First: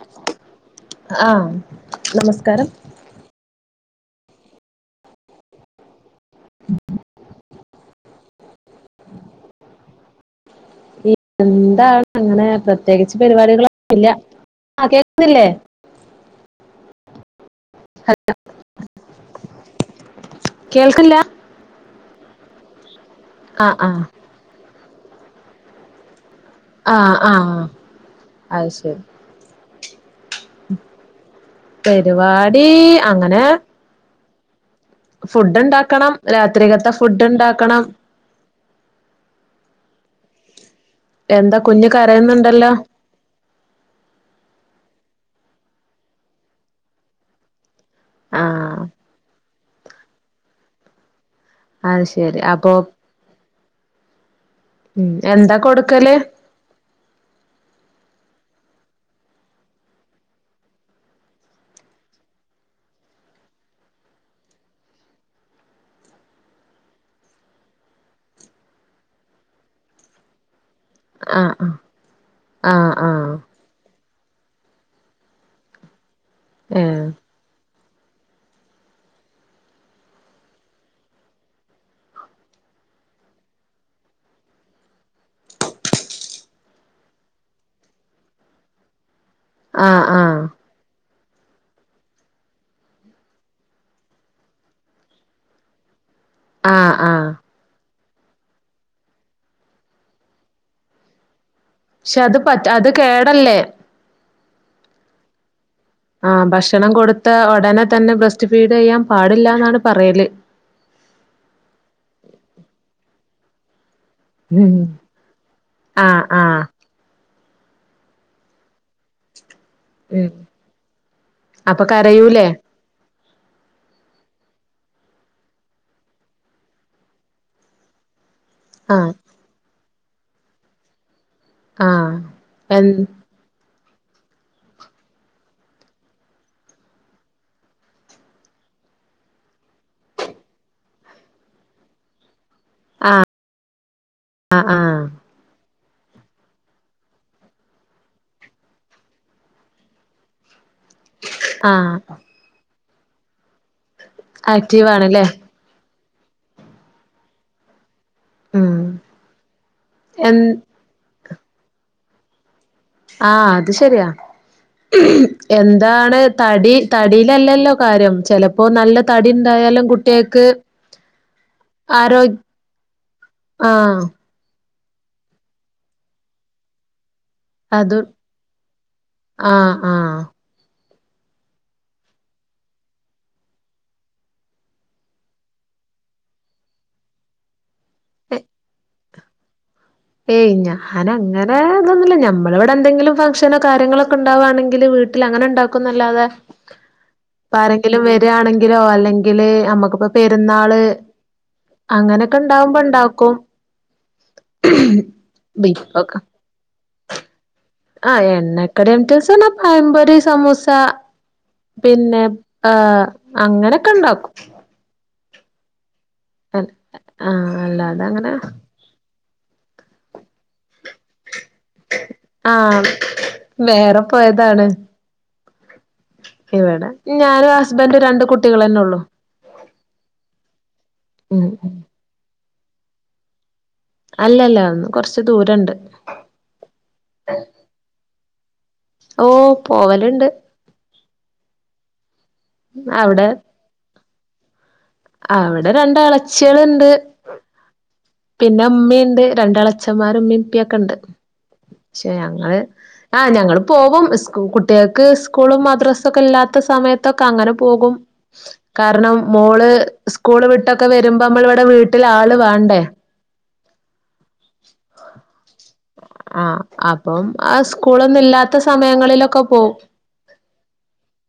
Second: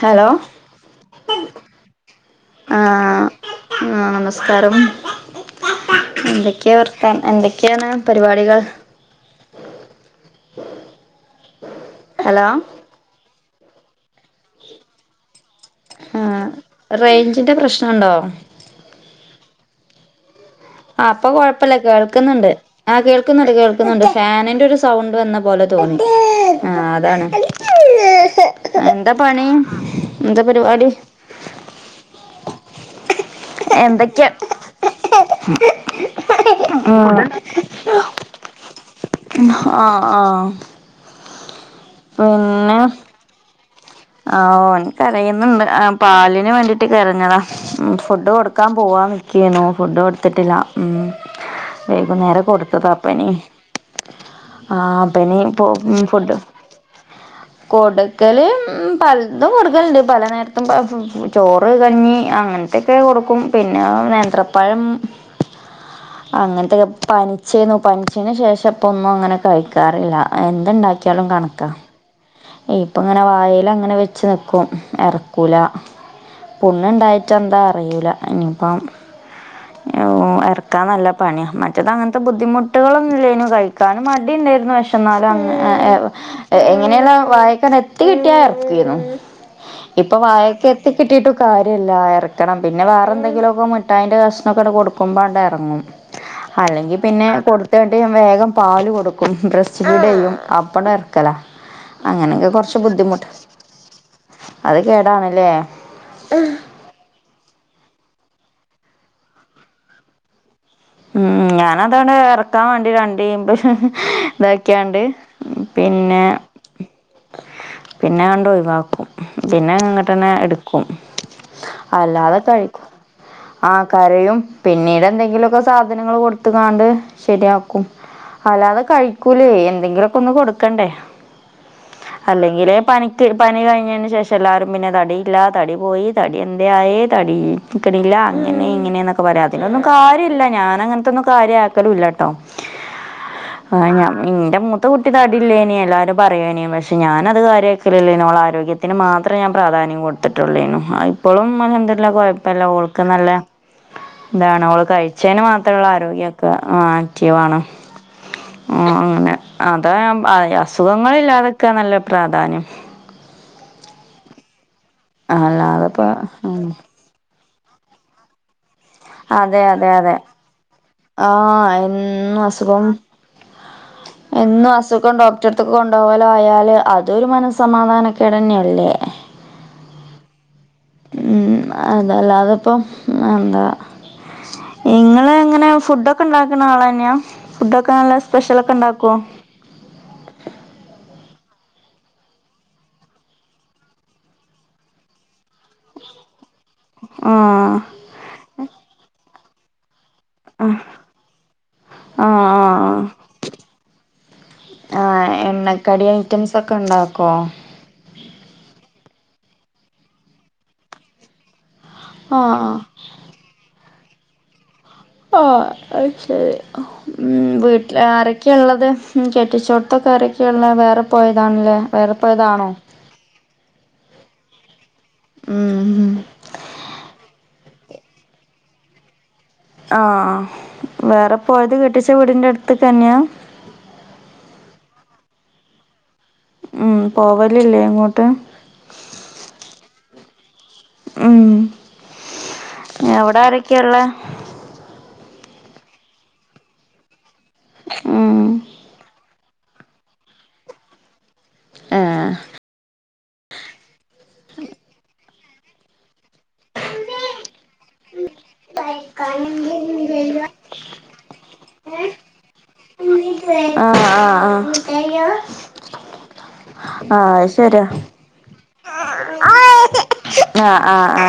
Hello ആഹ് നമസ്കാരം ആഹ നമസ്കാരം എന്തൊക്കെയാ വർത്തൻ എന്തൊക്കെയാണ് പരിപാടികൾ [unintelligible] എന്താണ് ഹലോ അങ്ങനെ പ്രത്യേകിച്ച് പരിപാടികളൊന്നുല്ല ആ കേക്ക്ണ്ല്ലേ ആഹ് റേഞ്ചിന്റെ പ്രശ്നുണ്ടോ? [unintelligible] ആ അപ്പൊ കൊഴപ്പില്ല കേൾക്കുന്നുണ്ട് ആഹ് കേൾക്കുന്നുണ്ട് ആഹ് ആഹ് കേൾക്കുന്നുണ്ട് ഫാനിന്റെ ഒരു സ് സൗണ്ട് വന്ന പോലെ തോന്നി ആഹ് അതാണ് അത് ശരി എന്താ പണി എന്താ പരിപാടി പരിപാടി അങ്ങനെ എന്തൊക്കെയാ? ഉ [unintelligible] ഫുഡ് ഉണ്ടാക്കണം രാത്രികത്ത ഫുഡ് ഉണ്ടാക്കണം. ആഹ് ആഹ് എന്താ കുഞ്ഞു കരയുന്നുണ്ടല്ലോ? ആ ഓൻ കരയുന്നുണ്ട് ആഹ് പാലിന് വേണ്ടീട്ട് കരഞ്ഞതാ. ഉം ഫുഡ് കൊടുക്കാൻ ആഹ് പോവാൻ നിൽക്കെന്നു ഫുഡ് കൊടുത്തിട്ടില്ല ഉം. അത് ശരി വൈകുന്നേരം അപ്പൊ കൊടുത്തതാ അപ്പനി ആഹ് ഉം എന്താ ഇബനിപ്പോ കൊടുക്കല് ഫുഡ് കൊടുക്കല് ഉം പലതും കൊടുക്കലുണ്ട് പല നേരത്തും ചോറ് കഞ്ഞി ആ അങ്ങനത്തൊക്കെ കൊടുക്കും പിന്നെ നേന്ത്രപ്പഴം. അങ്ങനത്തെക്കെ പനിച്ചേന്നു പനിച്ചേന് ശേഷം ഇപ്പ ഒന്നും അങ്ങനെ കഴിക്കാറില്ല എ എന്ത്‌ണ്ടാക്കിയാലും കണക്ക ആഹ് ആഹ് ആഹ് ഇപ്പങ്ങനെ ആഹ് വായെലങ്ങനെ വെ ച്ച് നിക്കും എറക്കൂല ഏഹ് പുണ്ണ്ണ്ടായിട്ട് എന്താ കയ്യൂല ഇനിപ്പം പ ഇറക്കാൻ നല്ല പണിയ മറ്റേത് അങ്ങനത്തെ ബുദ്ധിമുട്ടുകളൊന്നുംല്ലനു കഴിക്കാനും മടി ല്ലായിരുന്നു പക്ഷെ ന്നാലും അങ്ങനെ [unintelligible] അങ്ങനെയല്ല വായക്കന്ന് എത്തി കിട്ടിയ എറകീന്നു ആഹ് ഇപ്പൊ ആഹ് വായക്കെ എത്തി കിട്ടിയിട്ട് കാര്യല്ല ഇറക്കണം പിന്നെ വേറെ എന്തെങ്കിലുമൊക്കെ മിട്ടായിന്റെ കഷ്ണൊക്കെ ആണ്ട് കൊടുക്കുമ്പോണ്ട്റങ്ങും. ആഹ് അല്ലെങ്കി പിന്നെ ആഹ് കൊടുത്ത ന്നട്ട് വേഗം പാല് കൊടുക്കും ബ്രസ്റ്റ് ഫീടെയ്യും അപ്പണ്ട് ഇറക്കലാ. പക്ഷെ അത് അങ്ങനെയൊക്കെ പറ്റ കൊറച്ച് അത് ബുദ്ധിമുട്ട് കേടല്ലേ അത് കേടാണ് ലെ. ആ ഭക്ഷണം കൊടുത്ത ഉടനെ തന്നെ ബ്രസ്റ്റ് ഫീഡ് ചെയ്യാൻ പാടില്ലന്നാണ് പറയല്. ഉം ഞാനതാണ്ട് ഇറക്കാൻ വേണ്ടി രണ്ട് ഈമ്പ് ഇതൊക്കാണ്ട് പിന്നെ ആഹ് ആഹ് പിന്നെ ആണ്ട് ഒഴിവാക്കും. പിന്നെങ്ങട്ടന്നെ ഉം എടുക്കും അപ്പൊ അല്ലാതെ കരയൂലേ? കഴിക്കും. ആ കരയും പിന്നീട് എന്തെങ്കിലുമൊക്കെ സാധനങ്ങള് കൊടുത്തക്കാണ്ട് ശരിയാക്കും അല്ലാതെ ആഹ് കഴിക്കൂലേ എന്തെങ്കിലും സാ ഒന്നും കൊടുക്കണ്ടേ ആഹ് അല്ലെങ്കിലേ എൻ പനിറ്റ് പനി കൈ ഞ്ഞ് ഞ്ഞെന് ശേഷം എല്ലാരും പിന്നെ തടിയില്ലാ തടി പോയി തടി എന്തേ ആയേ തടിക്കണില്ലാ അങ്ങനെ ഇ ഇങ്ങനെയന്നൊക്കെ പറയും അതിലൊന്നും കാര്യല്ലാ ഞാന് അങ്ങനത്തൊന്നും കാര്യ ആക്കലില്ലാട്ടോ. ആ ഞാൻ എന്റെ ആഹ് മൂത്ത ആഹ് കുട്ടി തടില്ലേനി എല്ലാരും പറയേനീം പക്ഷെ ഞാനത് കാര്യക്കലില്ലേനോ ഓളെ ആരോഗ്യത്തിന് മാത്രേ ഞാൻ പ്രാധാന്യം കൊടുത്തിട്ടുള്ളേനു ആ ഇപ്പോളും അൽഹം ആഹ് ദുല്ലില്ലാ കൊഴപ്പല്ലാ ഓൾക്ക് നല്ല ഇതാണ് ഓള് ആക്റ്റീവ് ആണ് ലെ കഴിച്ചേന് മാത്രമുള്ള ആരോഗ്യൊക്കെ ആക്റ്റീവ് ആണ് ഉം അങ്ങനെ അതാ ഞാൻ എൻ അസുഖങ്ങളില്ലാതെ നിക്കാന്നല്ലേ പ്രാധാന്യം ആ അത് ശരിയാ അല്ലാതെപ്പ എന്താണ് ഉം തടി തടിയിലല്ലല്ലോ കാര്യം ചിലപ്പോ ഇപ്പൊ നല്ല അതെ തടിണ്ടായാലും അതെ അതെ കുട്ടികൾക്ക് ആ ആരോ എന്നും അസുഖം ആഹ് [unintelligible] ഡോക്ടറടുത്തേക്ക് കൊണ്ടുപോകലോ ആയാല് അത് അതൊരു അത് മനസ്സമാധാനക്കേടന്നെല്ലേ ആഹ് ആഹ് ഉം അതല്ലാതിപ്പം എന്താ നിങ്ങള് എങ്ങനെ ഫുഡ് ഒക്കെ ഇണ്ടാക്കണ ആളന്നെയാ ഫുഡ് ഒക്കെ നല്ല സ്പെഷ്യല് ഒക്കെ ഇണ്ടാക്കോ അങ്ങനെ ഇതൊന്നുമ്മില്ലാ നമ്മള് ഇവിടെ എന്തെങ്കിലും നമ്മൾ ഫംഗ്ഷനോ കാര്യങ്ങളൊക്കെ ഉണ്ടാകുവാണെങ്കില് വീട്ടില് അങ്ങനെ ഇണ്ടാക്കൂന്നല്ലാതെ ഇപ്പ ആഹ് ആരെങ്കിലും വരുകാണെങ്കിലോ അല്ലെങ്കില് നമ്മക്കിപ്പോ പെരുന്നാള് അങ്ങനൊക്കെ ആഹ് ഇണ്ടാവുമ്പോ ആഹ് ണ്ടാക്കും ആ എണ്ണക്കടി ഐറ്റംസ് ഒക്കെ ഇണ്ടാക്കോ ആ എണ്ണക്കടി ഐറ്റംസ് പഴംപൊരി സമൂസ പിന്നെ ആ ആഹ് അങ്ങനെയൊക്കെ ഇണ്ടാ ഈ ശരി ഉം ആഹ് വീട്ടില് അല്ലാതെ അങ്ങനെ ആരൊക്കെയാ ഇള്ളത് ഉം കെട്ടിച്ചോടത്തൊക്കാ ആരൊക്കെയാ ഉള്ളേ വേ വേറെ പോയതാണല്ലേ വേറെ പോയതാണോ ആഹ് വേറെ പോയതാണ്. ഉം ഇവിടെ ഞാനും ഹസ്ബൻഡും രണ്ട് കുടികളെന്നെ ഒള്ളു ആ വേറെ ഉം പോയത് ഉം. കെട്ടിച്ച വീടിന്റെടുത്ത് ക്കന്യാ അല്ലല്ലാ കൊറച്ച് ദൂരണ്ട് ഉം പോവലില്ലേ അങ്ങോട്ട് ഓ പോവലിണ്ട് ഉം അവിടെ ആരൊക്കെയാ ഉള്ളേ അവിടെ രണ്ട് അളച്ചിള്ണ്ട് ഉം പിന്നെ ഉമ്മയുണ്ട് രണ്ട്എള ച്ഛന്മാര് ഇമ്മീം ഇപ്പിയൊക്കെണ്ട് ക്ഷെ ആഹ് ഞങ്ങള് ആ ഞങ്ങള് പോവും സ്കൂ കുട്ടികൾക്ക് സ്കൂളും മദ്രസ ഒക്കെ ഇല്ലാത്ത സമയത്തൊക്കെ അങ്ങനെ പോകും കാരണം മോള് സ്‌കൂള് വിട്ടൊക്കെ വരുമ്പ നമ്മള് ഇവിടെ വീട്ടില് ആള് വണ്ടേ ആ ആ ആ ആ അപ്പം ആ സ്കൂളൊന്നും ഇല്ലാത്ത സമയങ്ങളിലൊക്കെ പോവും ആ ആ ആ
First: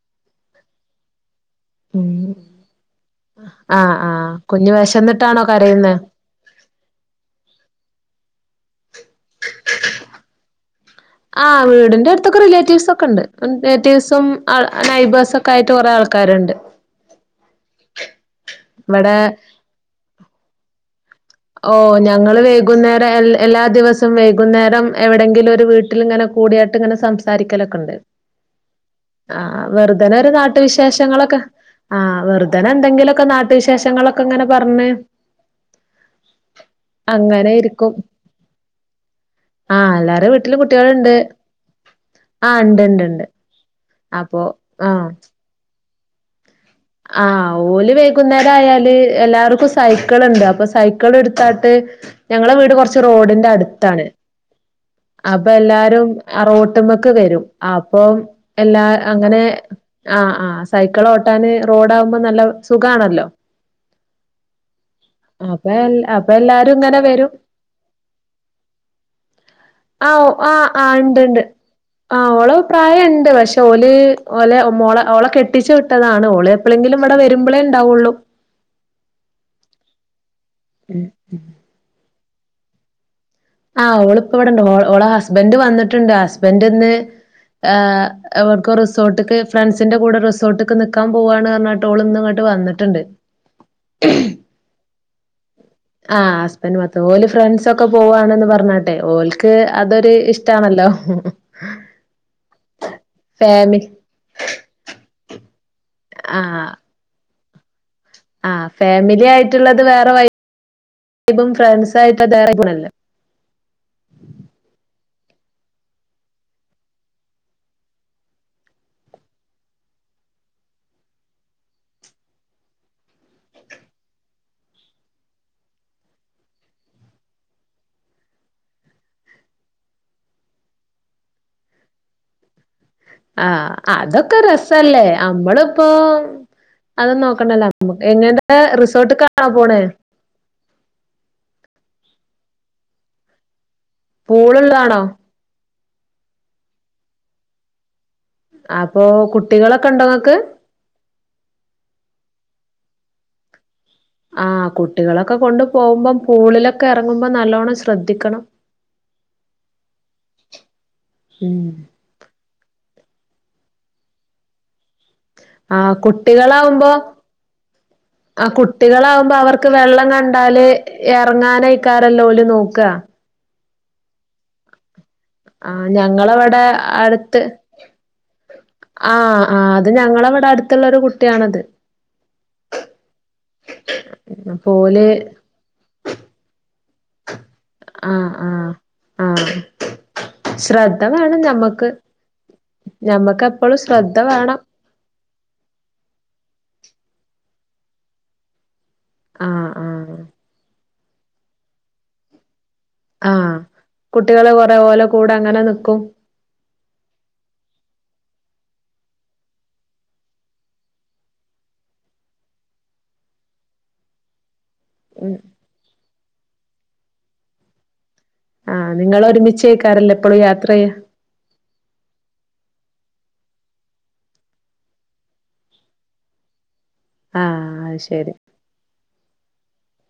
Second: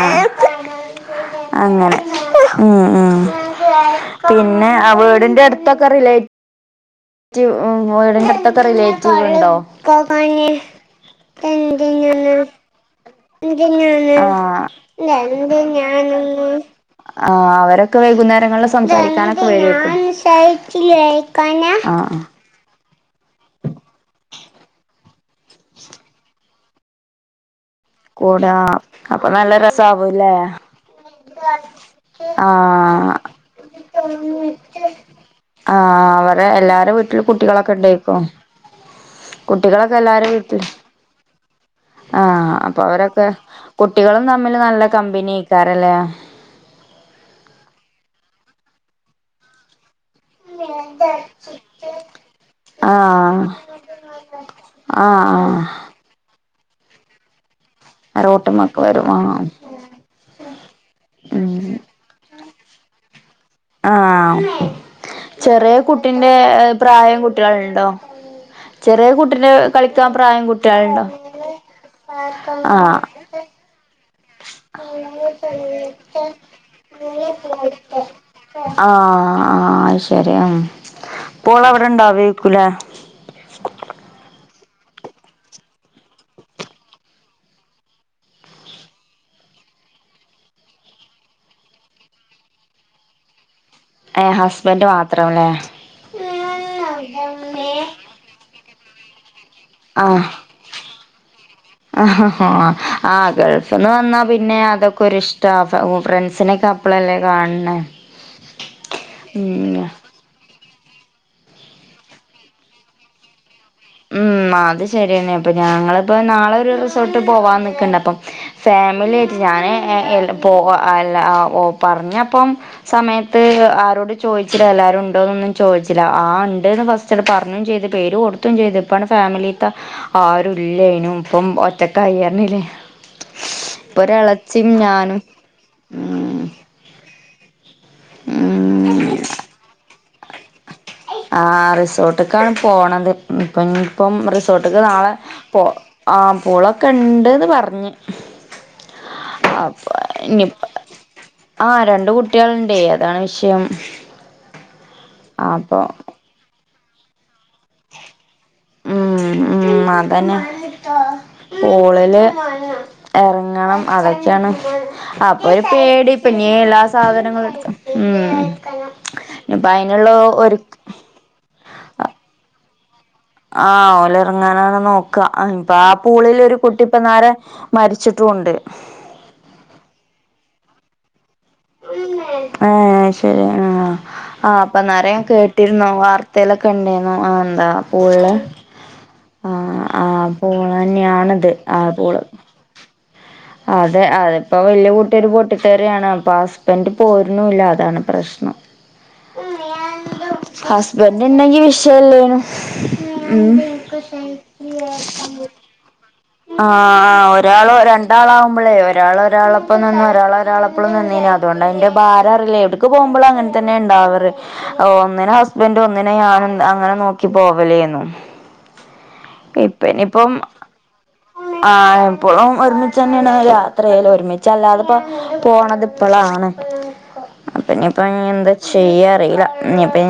അങ്ങനെ ഉം ഉം ഉം ഉം ആഹ് ആഹ് പിന്നെ കുഞ്ഞ് ആ വീടിന്റെ വെശന്നിട്ടാണോ അടുത്തൊക്കെ കരയുന്നെ റിലേറ്റ് റ്റീവ് റിലേറ്റീവ് ഇണ്ടോ ആഹ് വീടിന്റെ അടുത്തൊക്കെ റിലേറ്റീവ്സ് ഒക്കെ ഉണ്ട് നേറ്റീവ്സും നൈബേഴ്‌സും ഒക്കെ ആയിട്ട് കൊറേ ആൾക്കാരുണ്ട് ആ അവരൊക്കെ വൈകുന്നേരങ്ങളിൽ ഇവിടെ സംസാരിക്കാനൊക്കെ വരുവാരിക്കും ഓ ഞങ്ങള് വൈകുന്നേ ടെ എല്ലാ ദിവസോം വൈകുന്നേരം എവിടെങ്കിലും ഒരു വീട്ടിൽ ഇങ്ങനെ കൂടിയാട്ട് ഇങ്ങനെ സംസാരിക്കലൊക്കേ ക്കൊണ്ട് കൂടാ അപ്പൊ ആ നല്ല വെറുതെനെ ഓരോ രസാവൂല്ലേ നാട്ടു വിശേഷങ്ങളൊക്കെ ആ വെറുതേനെ ആഹ് എന്തെങ്കിലുവൊക്കെ നാട്ടുവിശേഷങ്ങളൊക്കെ ഇങ്ങനെ പറഞ്ഞ് ആ വർ അതേ എല്ലാരേം വീട്ടിൽ അങ്ങനെ കുട്ടികളൊക്കെ ഇണ്ടേ ഇരിക്കും ക്കും ആ കുട്ടികളൊക്കെ എല്ലാരെ എല്ലാരേം വീട്ടിലും വീട്ടിൽ കുട്ടികളുണ്ട് ആ അപ്പൊ ഉണ്ട് ഉണ്ട് അവരൊക്കെ ഉണ്ട് കുട്ടികളും അപ്പൊ തമ്മില് നല്ല കമ്പനി ക്കാരല്ലേ ആ ഓല് വൈകുന്നേരം ആയാല് എല്ലാവർക്കും സൈ ക്കിൾ ഇണ്ട് അപ്പൊ സൈക്കിൾ എടുത്താട്ട് ഞങ്ങടെ വീട് കൊറച്ച് ആഹ് റോഡിന്റെ അടുത്താണ് അപ്പൊ ആഹ് എല്ലാരും റോട് ട്ട്മേക്ക് വരും അപ്പം ആഹ് റോട്ട്മ്മക്ക് എല്ലാ വരും അങ്ങനെ ആഹ് ആ ആ സൈക്കിൾഓട്ടാന് ആ അപ്പൊ ചെറിയ അപ്പൊ കുട്ടിന്റെ ഏ എല്ലാരും ഇങ്ങനെ പ്രായം വരും കുട്ടികളൊണ്ടോ ചെറിയ കുട്ടിനെ കളിക്കാൻ പ്രായം കുട്ടികളൊണ്ടോ ആ ഓള് പ്രായൊണ്ട് പക്ഷെ ഓല് ഓലെ മോളെ ഓളെ കെട്ടിച്ചു വിട്ടതാണ് ഓള് എപ്പളെങ്കിലും ഇവിടെ വരുമ്പളേ ഉണ്ടാവുള്ളൂ ആ ആ ശരി മം ഉം ഓളവിടെ ഇണ്ടാവേക്കൂല്ലേ ആ ഓളിപ്പോ ഇവിടെണ്ട് ഓള ഓൾടെ ഹസ്ബന്റ് വന്നിട്ടുണ്ട് ഹസ്ബന്റിന്ന്- ഏ എവടിക്കോ റിസോർട്ടക്ക് ഫ്രണ്ട്സിന്റെ കൂടെ റിസോർട്ടക്ക് നിക്കാ പോവാണ് പറഞ്ഞിട്ട് ഓളിന്നിങ്ങോട്ട്- വന്നിട്ടൊണ്ട് ഏ ഹസ്ബന്റ് മാത്രം അല്ലേ ആ ഹസ്ബന്റ് മാത്രം ഓല് ഫ്രണ്ട്സൊക്കെ പോവാണന്ന് പറഞ്ഞിട്ടെ ഓൽ അതൊരു ഇഷ്ടാണല്ലോ ഉ [inaudible] ഹ ഹ ഹാ ആ ഫാമി ഗൾഫിന്ന് വന്നാ പിന്നെ അതൊക്കെ ഒരിഷ്ടാ ഫ്രണ്ട്സിനൊക്കെ അപ്പളല്ലേ കാണെണ് ആ ഫാമിലി ആയിട്ടുള്ളത് വേറെ വൈബും ഫ്രാൻസായിട്ട് ദബണല്ല [unintelligible] [unintelligible] ഉം അത് ശരിയന്നെ അപ്പൊ ഞങ്ങളിപ്പോ നാളെ ഒരു റിസോർട്ട് പോവാൻ നിക്കൊണ്ട് അപ്പം ഫാ ഫാമിലി ഞാന് ഏ ഇല്ല പോവാ അല്ല ആ ഓ പറഞ്ഞപ്പം സമയത്ത് അ- ആരോട് ചോദിച്ചില്ല എല്ലാരും ആരോടും ചോദിച്ചില്ല എല്ലാരും ഉണ്ടോന്നൊന്നും ചോദിച്ചില്ല ആ ഉണ്ടെന്ന് ഫസ്റ്റ്ന്ന് പറഞ്ഞും ചെയ്ത് പേര് കൊടുത്താ ചെയ്ത് ഇപ്പാണ് ഫാമിലിത്തെ ആരും ഇല്ലേനും ഇപ്പം ഒറ്റക്കായി യഞ്ഞില്ലേ [unintelligible] ആ അതൊക്കെ രസല്ലേ ഞാനും നമ്മളിപ്പോ ഉം അതൊന്നും നോക്കണ്ടല്ലോ എങ്ങനെ ഉം റിസോർട്ട് കാണാൻ പോണേ ആ റിസോർട്ടക്കാണ് പോണത് ഇപ്പം ഇനിപ്പം റിസോർട്ടക്ക് പൂളുള്ളതാണോ? നാളെ പോ ആ പൂളൊക്കെ ഉണ്ടേന്ന് പറഞ്ഞ് അപ്പൊ കുട്ടികളൊക്കെ അപ്പൊ ഉണ്ടോ ഇങ്ങക്ക് ഇനിപ്പോ ആ രണ്ട് കുട്ടികളുണ്ടേ അത് അതാണ് വിഷയം ആ കുട്ടികളൊക്കെ കൊണ്ടു അപ്പൊ പോകുമ്പം പൂളിലൊക്കെ എറങ്ങുമ്പം നല്ലോണം ശ്രദ്ധിക്കണം ഉം ഉം അതന്നെ ഉം പൂളില് എറങ്ങണം അതൊക്കെയാണ് അപ്പൊ ഒരു ആ പേടി ഇപ്പം ഇനീ എല്ലാ കുട്ടികളാവുമ്പോ സാധനങ്ങളും എടുക്കാം ആ കുട്ടികളാവുമ്പോ ഉം അവർക്ക് ഭയങ്ക വെള്ളം കണ്ടാല് എറങ്ങാനയിക്കാരല്ലോ ഓല് നോക്ക്വ ആ ഓല് എറങ്ങാനാണ് നോക് ഇപ്പൊ ആ പൂളിൽ ഒരു ഞങ്ങളവിടെ കുട്ടി ഇപ്പൊ നേരെ അടുത്ത് മരിച്ചിട്ടും ഉണ്ട് ആ അത് ഞങ്ങടിവിടെ അടുത്തുള്ളൊരു കുട്ടിയാണത് ആ ശരി ആ ആ അപ്പൊ ഓല് അപ്പൊന്നേരം ഞാൻ കേട്ടിരുന്നുവാർത്തേലൊക്കെ കണ്ടീരുന്നു ആ എന്താ ആ പൂളില് ആ ആ ആ പൂളു ശ്രദ്ധ വേണം തന്നെയാണത് ആ ഞമ്മക്ക് പൂള് ഞമ്മക്കെപ്പളും അതെ ശ്രദ്ധ അതിപ്പോ വേണം വല്ിയ കൂട്ടിയരു പോട്ട കട്ടട്ടരാണ് അപ്പൊ ഹസ്ബൻഡറ് പോരുന്നുില്ല അതാണ് പ്രശ്നം ആ ആ ഹസ്ബൻഡ ഉണ്ടെങ്കി വിഷയല്ലേനു ആഹ് സഹ കുട്ടികള് കൊറേ രാ ഓലെ കൂടെ അങ്ങനെ നിക്കും [unintelligible] ആ ആ് ഒരാൾ രണ്ടാള ആവുമ്പോളേ ഒരാൾ ഒരാളപ്പോ നന്നു ഒരാൾ ഒരാളെപ്പോളും നന്നീന അതോ അതൊണ്ട് അന്റെ ഭാരം അറില്ലേ എവിടക്ക് പോകുമ്പോും അങ്ങനെ തന്നെ ഉണ്ടാവറ് ഒന്നിനെ ഉം ഹസ്ബന്ഡ ഒന്നിനെ ഞാനും അങ്ങനെ നോക്കി പോവലേന്നു ആഹ് നിങ്ങൾ ഒരുമിച്ച് കേക്കാാരല്ലോ എപ്പോഴും യാത്ര ചെയ്യ ആ എപ്പോഴും ഒരുമിച്ച് തന്നെയാണ് യാത്രയല്ല ഒരുമിച്ചല്ലാതെപ്പോ പോണത് ഇപ്പോഴാണ് ആഹ് അത് അപ്പനിപ്പ ശരി എന്താ ചെയ്യാ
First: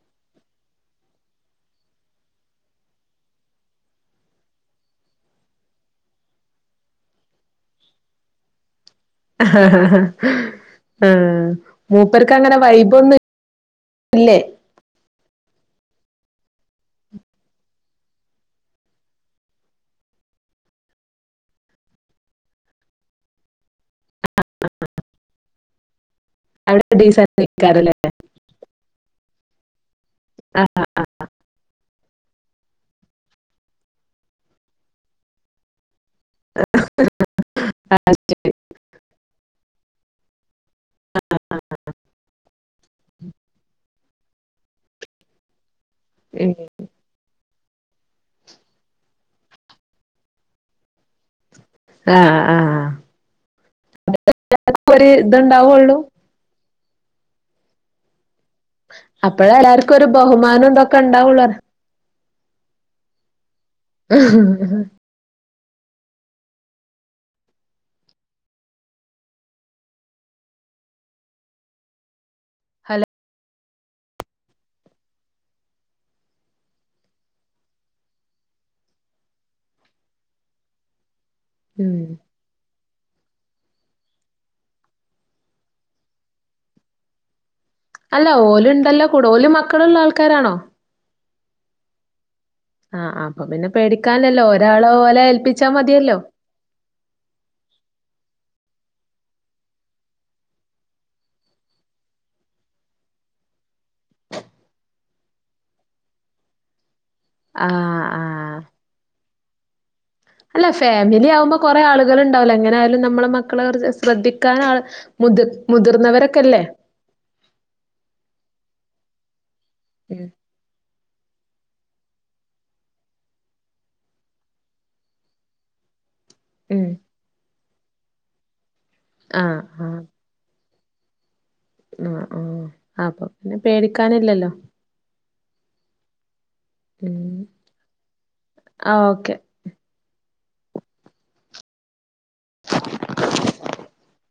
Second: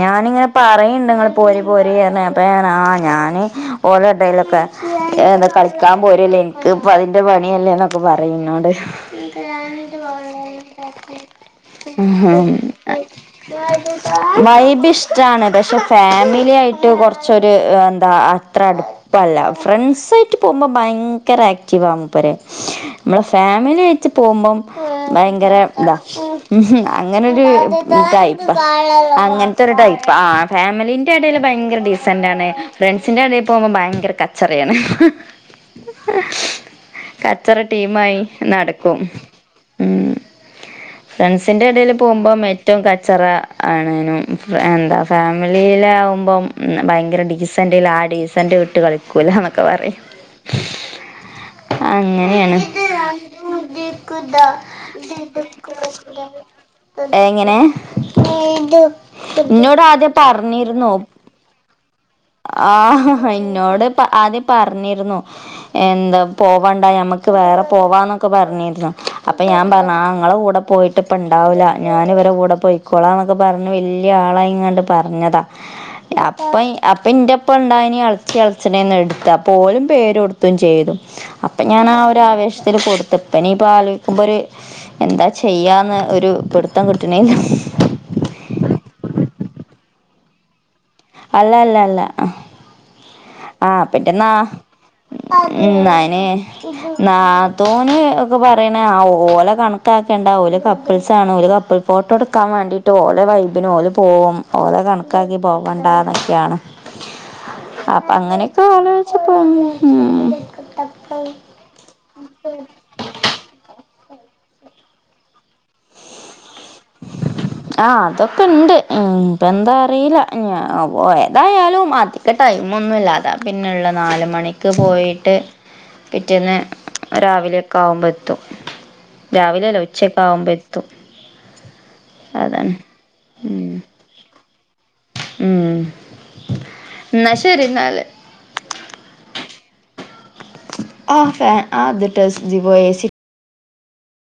ഞാനിങ്ങനെ പറയണ്ട് പോരി പോരി ഞാന്- ഡൈയിലൊക്കെ എ കളിക്ക നിക്കാൻ പോരല്ലേ എനിക്ക് ഇപ്പ അതിന്റെ പണിയല്ലേ എന്നൊക്കെ പറയും ഇന്നോട് ബരിയാനി ബ വ ആഹ് കച്ച മൂപ്പർക്ക് അങ്ങനെ വൈബൊന്നും ഇല്ലേ [unintelligible] വൈബിഷ്ടാണ് പക്ഷെ ഫാമിലി ആയിട്ട് കുറച്ചൊരു എന്താ അത്ര അടുപ്പല്ല ഫ്രണ്ട്സ് പോുമ്പോ ഭയങ്കര ആക്ടിവ നമ്മളെ ഫാമിലി- വച്ച് പോകുമ്പം ഭയങ്കര ഇതാ ഉം അവിടെ ഡീസന്റ് അങ്ങനെരു ആക്കാരല്ലേ ടൈപ്പ അങ്ങനത്തെ ഒരു ടൈപ്പ് ആ ആഹ് ഫാമിലി എന്റെ ഇടൽ ഭയങ്കര ഡീസന്റ് ആണ് ഫ്രണ്ട്സിന്റെറെ ഇടയിൽ പോകുമോൾ ഭയങ്കര കച്ചറിയാണ് ആ കച്ചറ ടീമായി ശരി നടക്കും ഉം ഫ്രണ്ട്സിന്റെ ഇടൽ പോകുമ്പോ ഏറ്റവും കച്ചറ ആണ് എന്താ ഫാമിലി ല്ല ആകുമ്പോം ഉം ഭയങ്കര ഡിസന്റല്ല ആ ഡിസന്റ് വിട്ട് കളിക്കൂല എന്നൊക്കെ പറയും ആഹ് അങ്ങനെയാണ് ആഹ് ഒരു ഇത്ണ്ടാവുള്ളൂ എങ്ങനെ അപ്പഴേ നിന്നോട എല്ലാർക്കും ഒരു ആദ്യം ബഹുമാനം പറഞ്ഞിരുന്നോ ഇതൊക്കെ ഉണ്ടാവുള്ളൂ പറയ. ആഹ എന്നന്നോട് ആദ്യ പറഞ്ഞിരുന്നു എന്താ പോവണ്ട നമ്മക്ക് വേറെ പോവാന്നൊക്കെ പറഞ്ഞിരുന്നു അപ്പൊ ഞാൻ പറഞ്ഞ ആ ഞങ്ങളുടെ കൂടെ പോയിട്ട ഇപ്പ ഉണ്ടാവില്ല ഞാന ഇവടെ കൂടെ പോയിക്കോളാക്ക പറഞ്ഞു വലിയ ആളായിങ്ങണ്ട് പറഞ്ഞതാ അപ്പ അപ്പ ഇറപ്പ ഇണ്ട അ അച്ഛനന്ന് എടുത്ത പോലും പേര് കൊടുത്തയും ചെയ്തു അപ്പൊ ഞാൻ ആ ഉം ഒരു ആവേശത്തിൽ കൊടുത്ത തപ്പന പാലിക്കുമ്പൊ ഒരു എന്താ ചെയ്യാന്ന് ഒരു പിടുത്തം കിട്ടണിൽ അല്ല ഓല ഉണ്ടല്ലോ കൂട ഓലും മക്കളുള്ള ആൾക്കാരാണോ അല്ല അല്ല അല്ല ആഹ് അപ്പൊ പിന്നെ ആഹ് പിന്നെന്നാ പേടിക്കാനില്ലല്ലോ ഒരാളെ ഓലെ ഏൽപ്പിച്ചാ ഉം മതിയല്ലോ നനാ തോനേ ഇത് ഒക്കെ പറയണ ഓലെ കണക്കാക്കെണ്ടാ ഓല് കപ്പിൾസ് ആണ് ഓല് കപ്പിൾ ഫോട്ടോ എടുക്കാൻ വേണ്ടീട്ട് ഓല വൈബിന് ഓല് പോ പോകും ഓത കണക്കാക്കി പോകണ്ടന്നൊക്കെയാണ് ആഹ് അപ്പൊ ആഹ് അങ്ങനെയൊക്കെ ആലച്ച പോങ്ങ അല്ല ഫാമിലി ആകുമ്പോ കൊറെ ആളുകൾ ഉണ്ടാവല്ലോ എങ്ങനെ ആയാലും നമ്മള മക്കളെ ശ്രദ്ധിക്കൻ ആ മുതി മുതിർന്നവരൊക്കെല്ലേ ആഹ അതൊക്കെ ഇണ്ട് ഇപ്പ എന്താ അറിയില്ല ഉം ഞ പോയ എന്തായാലും അതൊക്ക ടൈമ ഒന്നും ഇല്ലാതെ പിന്നെള്ള നാല മണിക്ക് പോയിട്ട് പിറ്റേന്ന് ഉം രാവിലെയൊക്കെ ആവുമ്പോ എത്തും ആഹ് രാവിലെയല്ല ഉച്ചക്കെ ആകുമ്പോ എത്തും [unintelligible] ആ അതാണ് ആ അപ്പൊ പിന്നെ ഉം പേടിക്കാനില്ലല്ലോ ഉം ഉം എന്നാ ശരി എന്നാല് ആഹ് ഓക്കെ. [unintelligible]